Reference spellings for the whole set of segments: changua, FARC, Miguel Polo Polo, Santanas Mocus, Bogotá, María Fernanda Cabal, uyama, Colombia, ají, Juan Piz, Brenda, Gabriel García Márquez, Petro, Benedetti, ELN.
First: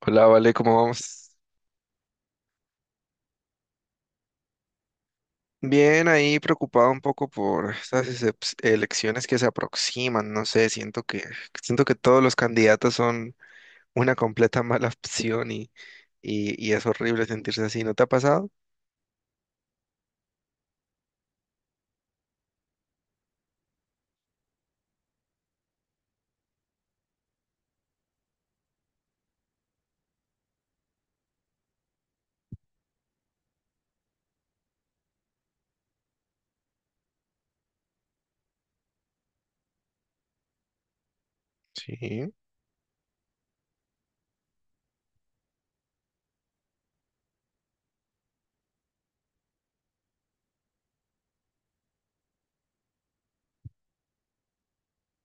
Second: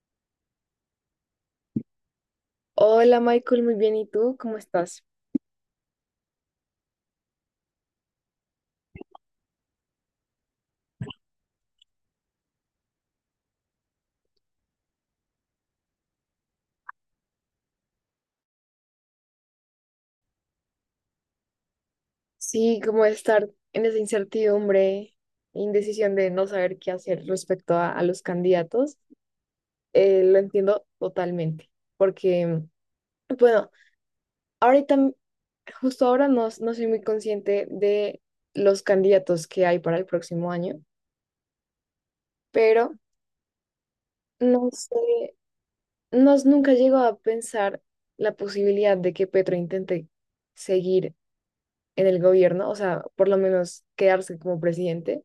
Hola, Vale, ¿cómo vamos? Hola Michael, muy bien. ¿Y tú? ¿Cómo estás? Bien, ahí preocupado un poco por estas elecciones que se aproximan, no sé, siento que todos los candidatos son una completa mala opción y es horrible sentirse así, ¿no te ha pasado? Sí, como estar en esa incertidumbre, indecisión de no saber qué hacer respecto a los candidatos, lo entiendo totalmente, porque, bueno, ahorita, justo ahora no, no soy muy consciente de los candidatos que hay para el próximo año, Sí. pero no sé, no, nunca llego a pensar la posibilidad de que Petro intente seguir en el gobierno, o sea, por lo menos quedarse como presidente.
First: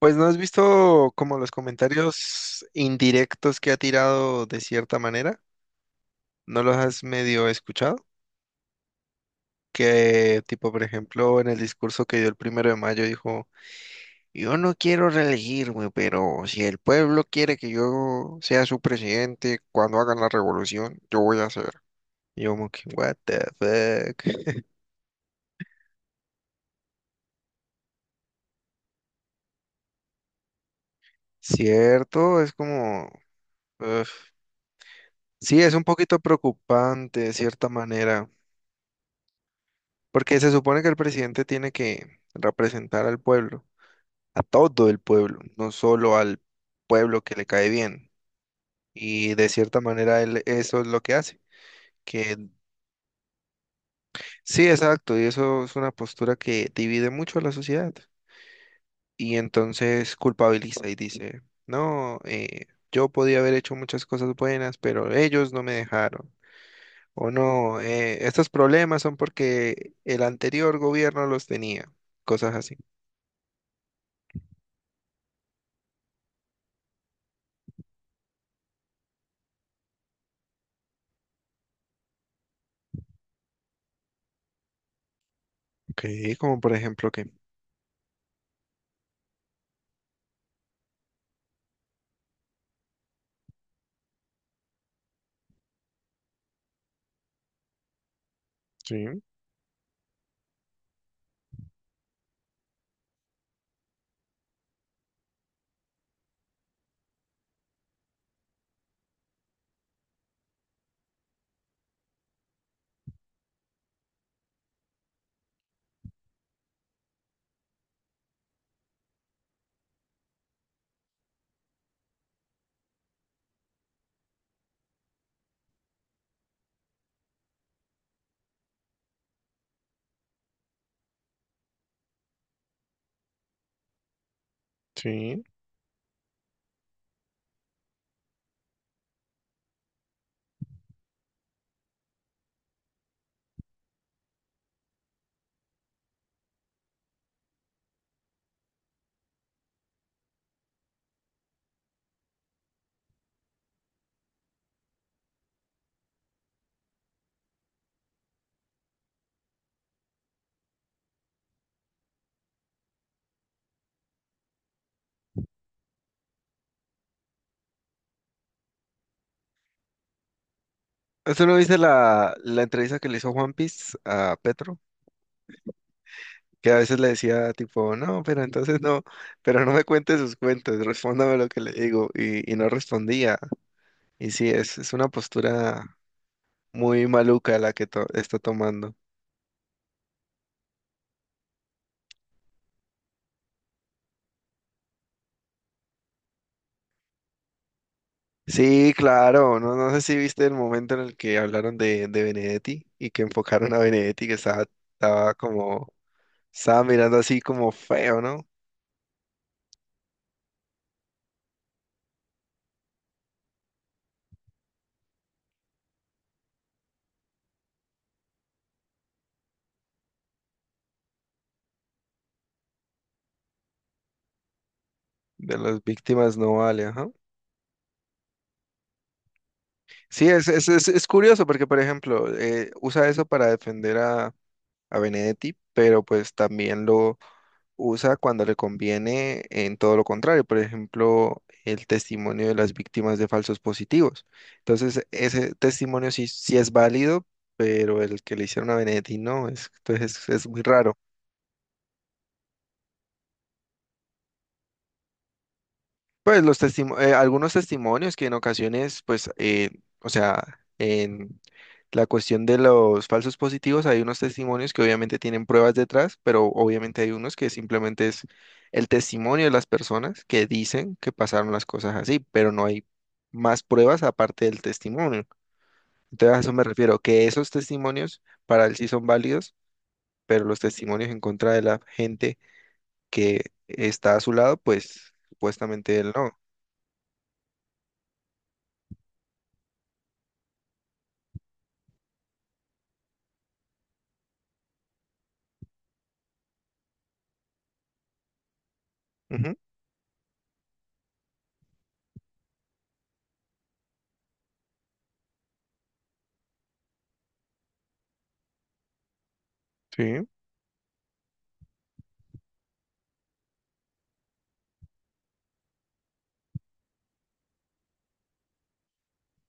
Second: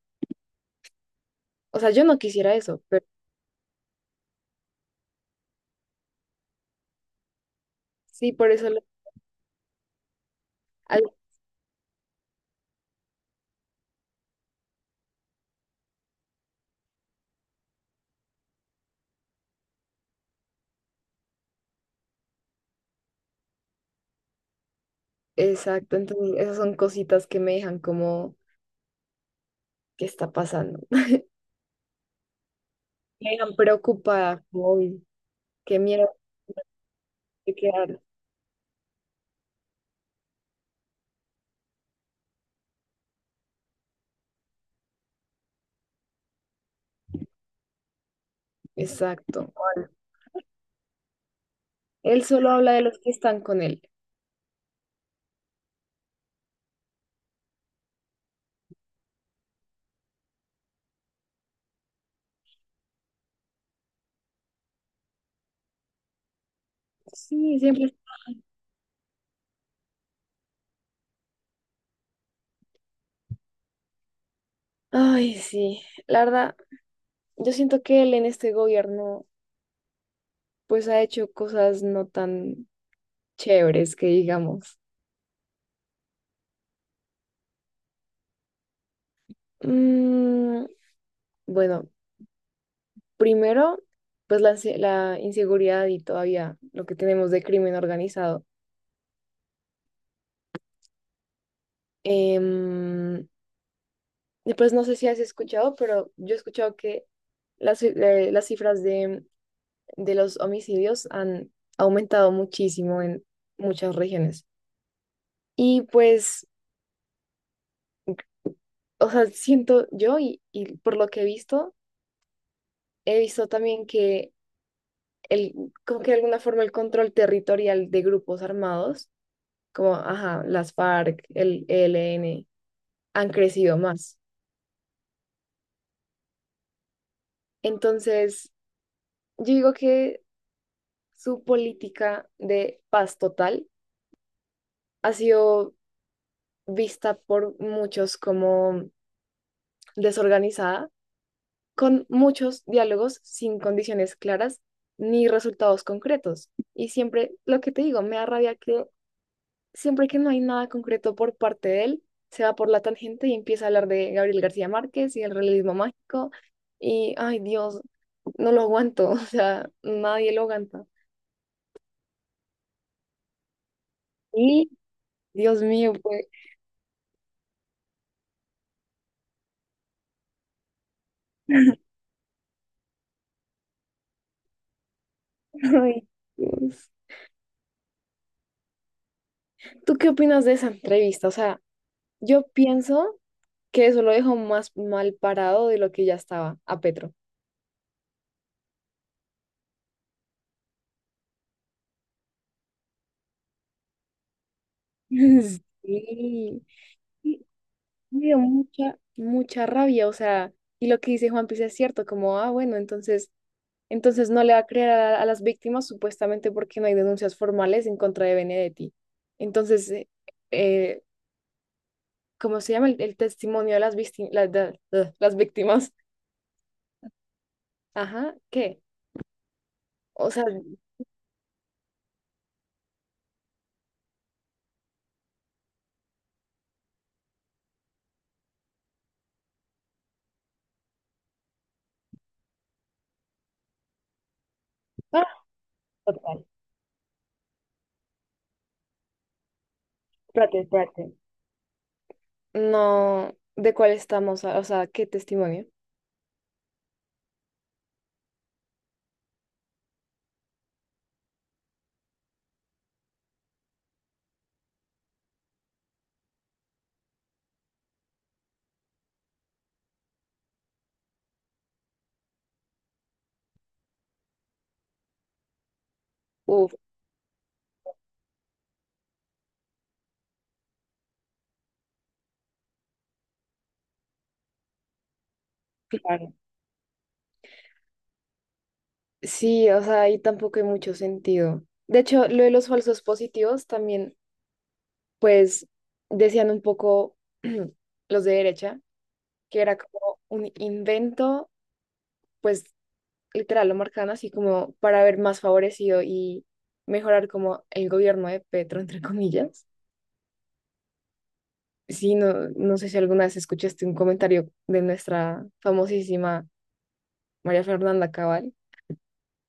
Pues no has visto como los O sea, yo no quisiera comentarios eso, pero indirectos que ha tirado de cierta manera, ¿no los has medio escuchado? sí, por esoQue tipo, por al- ejemplo, en el discurso que dio el primero de mayo dijo: yo no quiero reelegirme, pero si el pueblo quiere que yo sea su presidente cuando hagan la revolución, yo voy a ser. Y yo como que, what the fuck. Exacto, entonces esas son cositas que me dejan como, ¿qué está pasando? Cierto, es como... Me dejan uf. preocupada, como, uy, Sí, es qué un miedo poquito preocupante de de cierta quedar. manera, porque se supone que el presidente tiene que representar al pueblo, a todo el pueblo, no solo al pueblo que le cae bien. Y de Exacto. cierta manera él eso es lo que hace, Él que solo habla de los que están con él. sí, exacto, y eso es una postura que divide mucho a la sociedad. Y entonces culpabiliza y dice, no, yo podía haber hecho muchas cosas buenas, pero ellos no me dejaron. O Sí, no, siempre. Estos problemas son porque el anterior gobierno los tenía. Cosas así. Ay, sí. La verdad, yo siento que él en este gobierno, pues ha hecho cosas no tan chéveres que digamos. Ok, como por ejemplo que... Mm, bueno, primero, pues la inseguridad y todavía lo que tenemos de crimen organizado. Sí, Em, y pues no sé si has escuchado, pero yo he escuchado que las cifras de los homicidios han aumentado muchísimo en muchas regiones. Y pues, o sea, siento yo y por lo que he visto también que el, como que de alguna forma el control territorial de grupos armados, como, ajá, las FARC, el ELN han crecido más. sí. Entonces, yo digo que su política de paz total ha sido vista por muchos como desorganizada, con muchos diálogos sin condiciones claras ni resultados concretos. Y siempre, lo que te digo, me da rabia que siempre que no hay nada concreto por parte de él, se va por la tangente y empieza a hablar de Gabriel García Márquez y el realismo mágico. Y, ay Dios, no lo aguanto, o sea, nadie lo aguanta. Eso lo dice la entrevista que le hizo Juan Piz a Y, Petro, Dios mío, pues. que a veces le decía tipo, no, pero entonces no, pero no me cuente sus cuentos, respóndame lo que le digo, y no respondía. Y sí, es una postura Ay, Dios. muy maluca la que está tomando. ¿Tú qué opinas de esa entrevista? O sea, yo pienso que eso lo dejó más mal parado de lo que ya estaba a Petro. Sí, claro, no, no sé si viste el momento en el que hablaron de Benedetti y que enfocaron a Benedetti que estaba, estaba como, Sí. estaba mirando así Y como feo, me dio ¿no? mucha, mucha rabia. O sea, y lo que dice Juan Piz es cierto, como, ah, bueno, entonces no le va a creer a las víctimas supuestamente porque no hay denuncias formales en contra de Benedetti. Entonces, eh, ¿cómo se llama el testimonio de las, vícti- la- de- las De las víctimas? víctimas no vale, ajá. Ajá, ¿qué? Sí, O sea, es curioso porque, por ejemplo, usa eso para defender a Benedetti, pero pues también lo usa cuando le conviene en todo lo contrario, por ejemplo, el testimonio de las víctimas de falsos positivos. Entonces, ah, ese testimonio sí, total. sí es válido, pero el que le hicieron a Benedetti no, es, entonces es Espérate, muy raro. espérate. No, ¿de cuál estamos? O sea, ¿qué testimonio? Pues los algunos testimonios que en ocasiones, pues, o sea, en la cuestión de los falsos positivos, hay unos testimonios que obviamente tienen pruebas detrás, pero obviamente hay unos que simplemente es el testimonio de las personas que dicen que pasaron las cosas así, pero no hay más pruebas aparte del testimonio. Entonces a eso me Uf. refiero, que esos testimonios para él sí son válidos, pero los testimonios en contra de la gente que está a su lado, pues supuestamente él Claro. no. Sí, o sea, ahí tampoco hay mucho sentido. De hecho, lo de los falsos positivos también, pues, decían un poco los de derecha, Ujú. que era como un invento, pues, literal, lo marcan así como para ver más favorecido y mejorar como el gobierno de Petro, entre comillas. Sí. Sí, no, no sé si alguna vez escuchaste un comentario de nuestra famosísima María Fernanda Cabal.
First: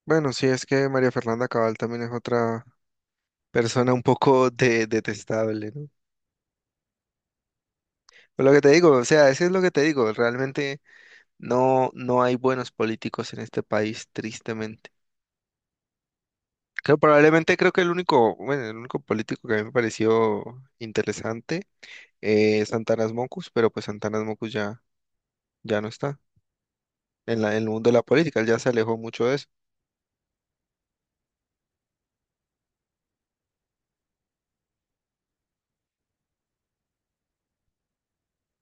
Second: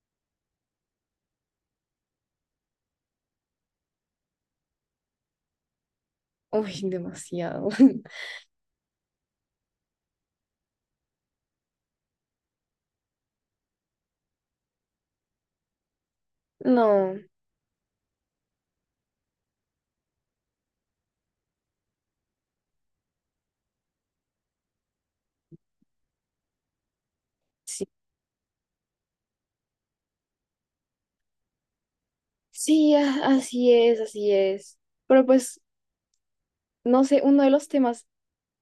Bueno, sí, es que María Fernanda Cabal también es otra persona un poco detestable, ¿no? Uy, demasiado. Pero lo que te digo, o sea, eso es lo que te digo, realmente no, no hay buenos políticos en este país, tristemente. Creo, No, probablemente creo que el único, bueno, el único político que a mí me pareció interesante es Santanas Mocus, pero pues Santanas Mocus ya, ya no está en en el sí. mundo de la política, él ya se alejó mucho de eso. Sí, así es, así es. Pero pues, no sé, uno de los temas,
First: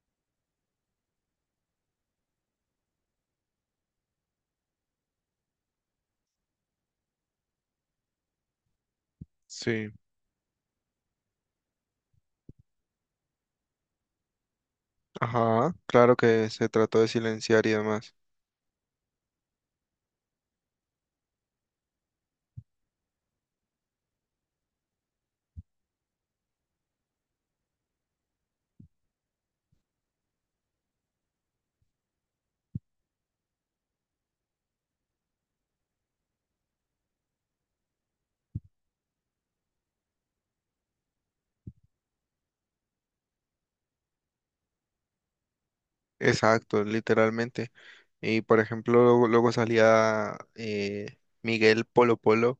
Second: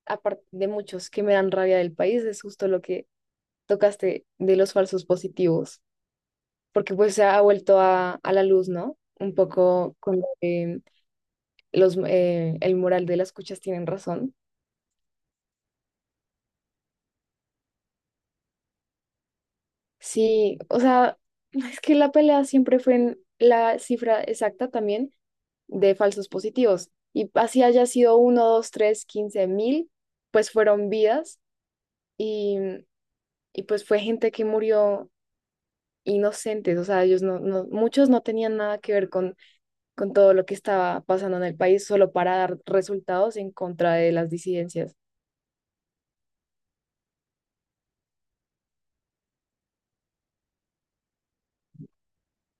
aparte de muchos, que me dan rabia del país es justo lo que tocaste de los falsos positivos, porque pues se ha vuelto a la luz, ¿no? Un Sí. poco con lo que el moral de las cuchas tienen razón. Ajá, claro que se trató de silenciar y demás. Sí, o sea, es que la pelea siempre fue en la cifra exacta también de falsos positivos. Y así haya sido uno, 2, 3, 15.000, pues fueron vidas y, y pues fue gente que murió inocentes. O sea, ellos no, no, muchos no tenían nada que ver con todo lo que estaba pasando en el país solo para dar resultados en contra de las disidencias. Exacto, literalmente. Y por ejemplo, luego, luego salía Miguel Polo Polo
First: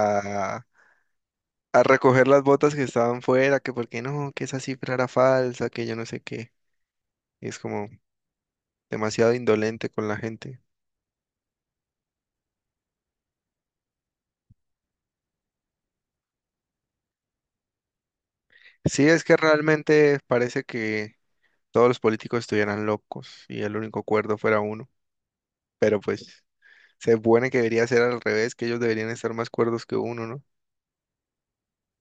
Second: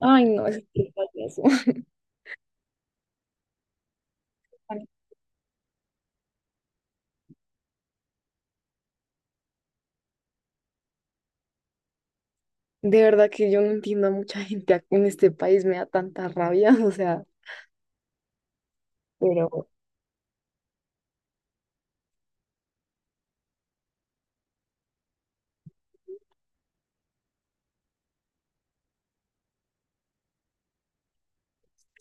Ay, no, es que payaso. a recoger las botas que estaban fuera, que porque no, que esa cifra era falsa, que yo no sé qué. Y es como demasiado indolente con la gente. De verdad que yo no entiendo a mucha gente en este país, me da tanta rabia, o sea. Sí, es que Pero realmente parece que todos los políticos estuvieran locos y el único cuerdo fuera uno. Pero pues se supone que debería ser al revés, que ellos deberían estar más cuerdos que uno, ¿no?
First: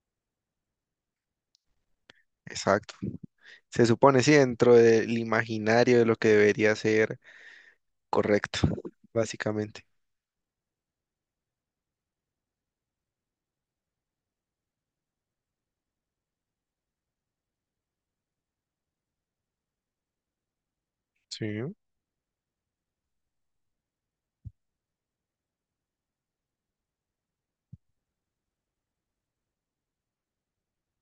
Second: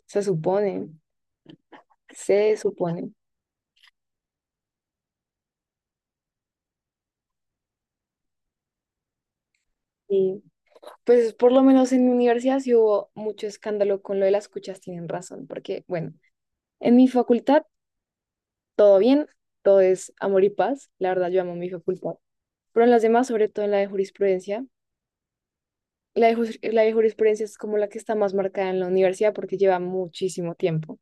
se supone, se Exacto. supone. Se supone, sí, dentro del imaginario de lo que debería ser correcto, básicamente. Y pues por lo menos en mi universidad sí hubo mucho escándalo con lo de las cuchas, tienen razón, porque bueno, en mi facultad todo bien, todo es amor y paz, la verdad yo amo mi Sí. facultad, pero en las demás, sobre todo en la de jurisprudencia, la de jurisprudencia es como la que está más marcada en la universidad porque lleva muchísimo tiempo,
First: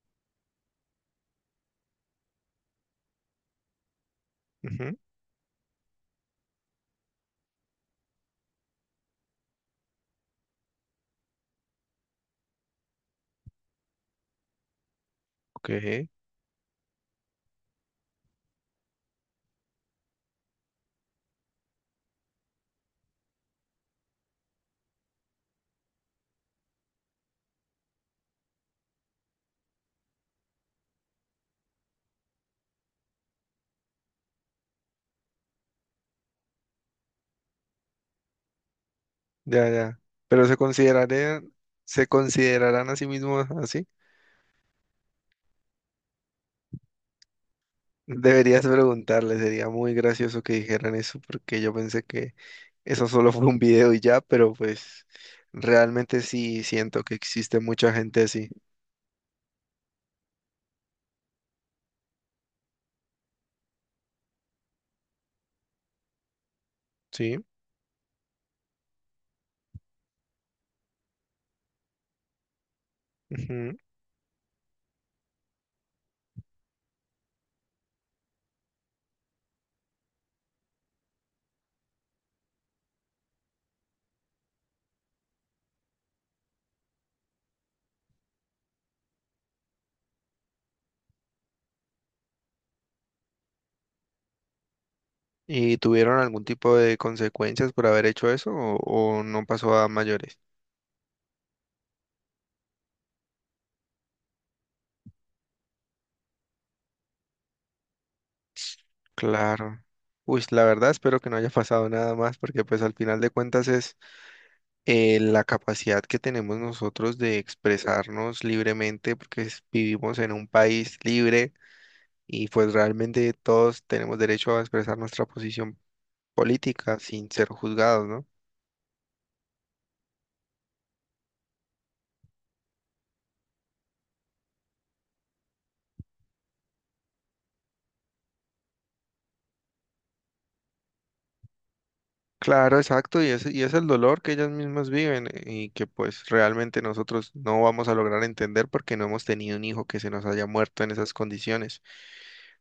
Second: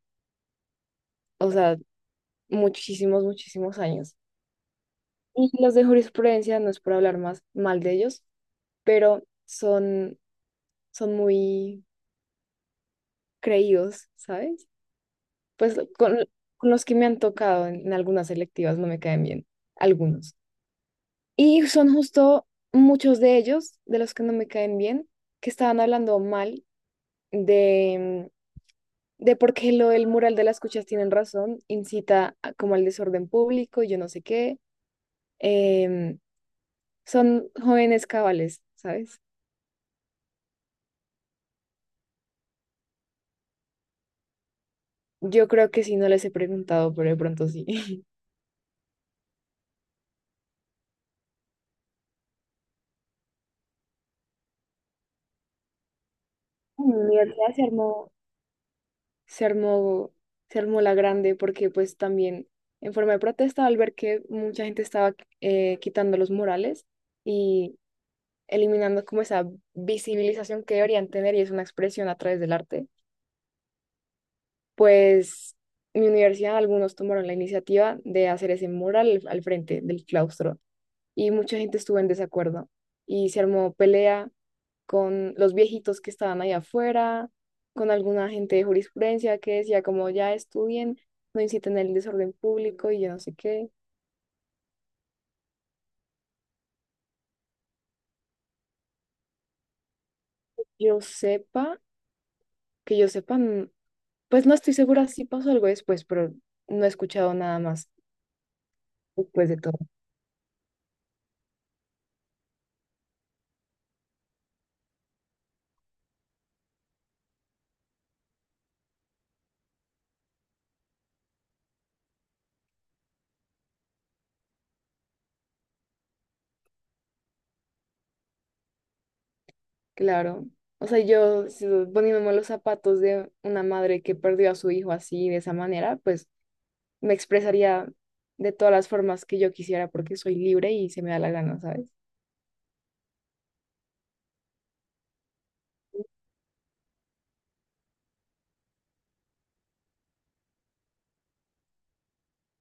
o sea, muchísimos, muchísimos años. Ujú. Y los de jurisprudencia, no es por hablar más mal de ellos, pero son, muy creídos, ¿sabes? Ok. Pues con los que me han tocado en algunas selectivas no me caen bien, algunos. Y son justo muchos de ellos, de los que no me caen bien, que estaban hablando mal de, de por qué lo del mural de las cuchas tienen razón, incita como al desorden público y yo no sé qué. Em, son jóvenes cabales, ¿sabes? Ya, ya. Pero se considerarían, se considerarán a sí mismos así. Yo creo que sí, no les he preguntado, pero de pronto sí. Deberías preguntarle, sería muy gracioso que dijeran eso, porque yo pensé que eso solo fue un video y ya, pero pues realmente sí En mi siento que universidad existe mucha gente así. se armó, se armó la grande porque pues también en forma de protesta al ver que mucha gente estaba quitando los murales Sí. y eliminando como esa visibilización que deberían tener y es una expresión a través del arte, Ujú. pues mi universidad, algunos tomaron la iniciativa de hacer ese mural al frente del claustro y mucha gente estuvo en desacuerdo y se armó pelea con los viejitos que estaban ahí afuera, con alguna gente de jurisprudencia que decía como ya estudien, no inciten el desorden público y yo no sé qué. ¿Y tuvieron algún tipo de consecuencias por haber hecho eso o no pasó a mayores? Yo sepa, que yo sepa, pues no estoy segura si pasó algo después, pero no he escuchado nada más después de todo. Claro. Uy, la verdad espero que no haya pasado nada más porque pues al final de cuentas es la capacidad que tenemos nosotros de expresarnos libremente porque vivimos en un país libre y pues realmente todos tenemos derecho a expresar nuestra posición política sin ser juzgados, ¿no? Claro. O sea, yo poniéndome los zapatos de una madre que perdió a su hijo así, de esa manera, pues me expresaría de todas las formas que yo quisiera porque soy libre y se me da la gana, ¿sabes? Claro, exacto, y es el dolor que ellas mismas viven, y que pues realmente nosotros no vamos a lograr entender porque no hemos tenido un hijo que se nos haya muerto en esas condiciones.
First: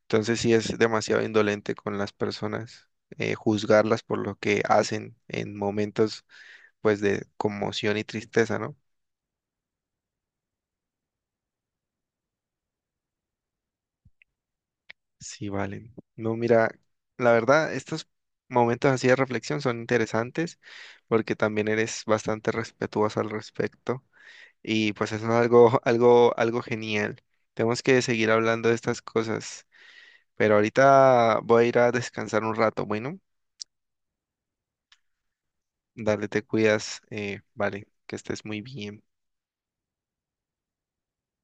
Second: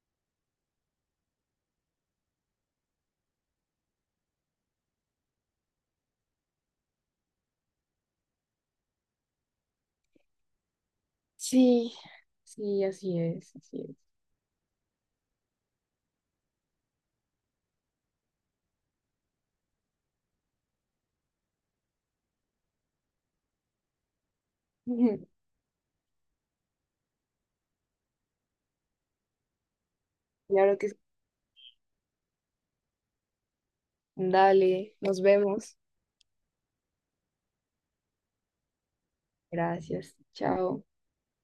Entonces sí es demasiado indolente con las personas, juzgarlas por lo que hacen en momentos pues de conmoción y tristeza, ¿no? Sí, sí, así es, así es. Sí, valen. No, mira, la verdad, estos momentos así de reflexión son interesantes porque también eres bastante respetuoso al respecto y pues eso es algo, algo genial. Tenemos que seguir hablando de estas cosas, pero Claro que es. ahorita voy a ir a descansar un rato, bueno, Dale, nos vemos. dale, te cuidas, vale, que estés muy bien. Gracias. Chao.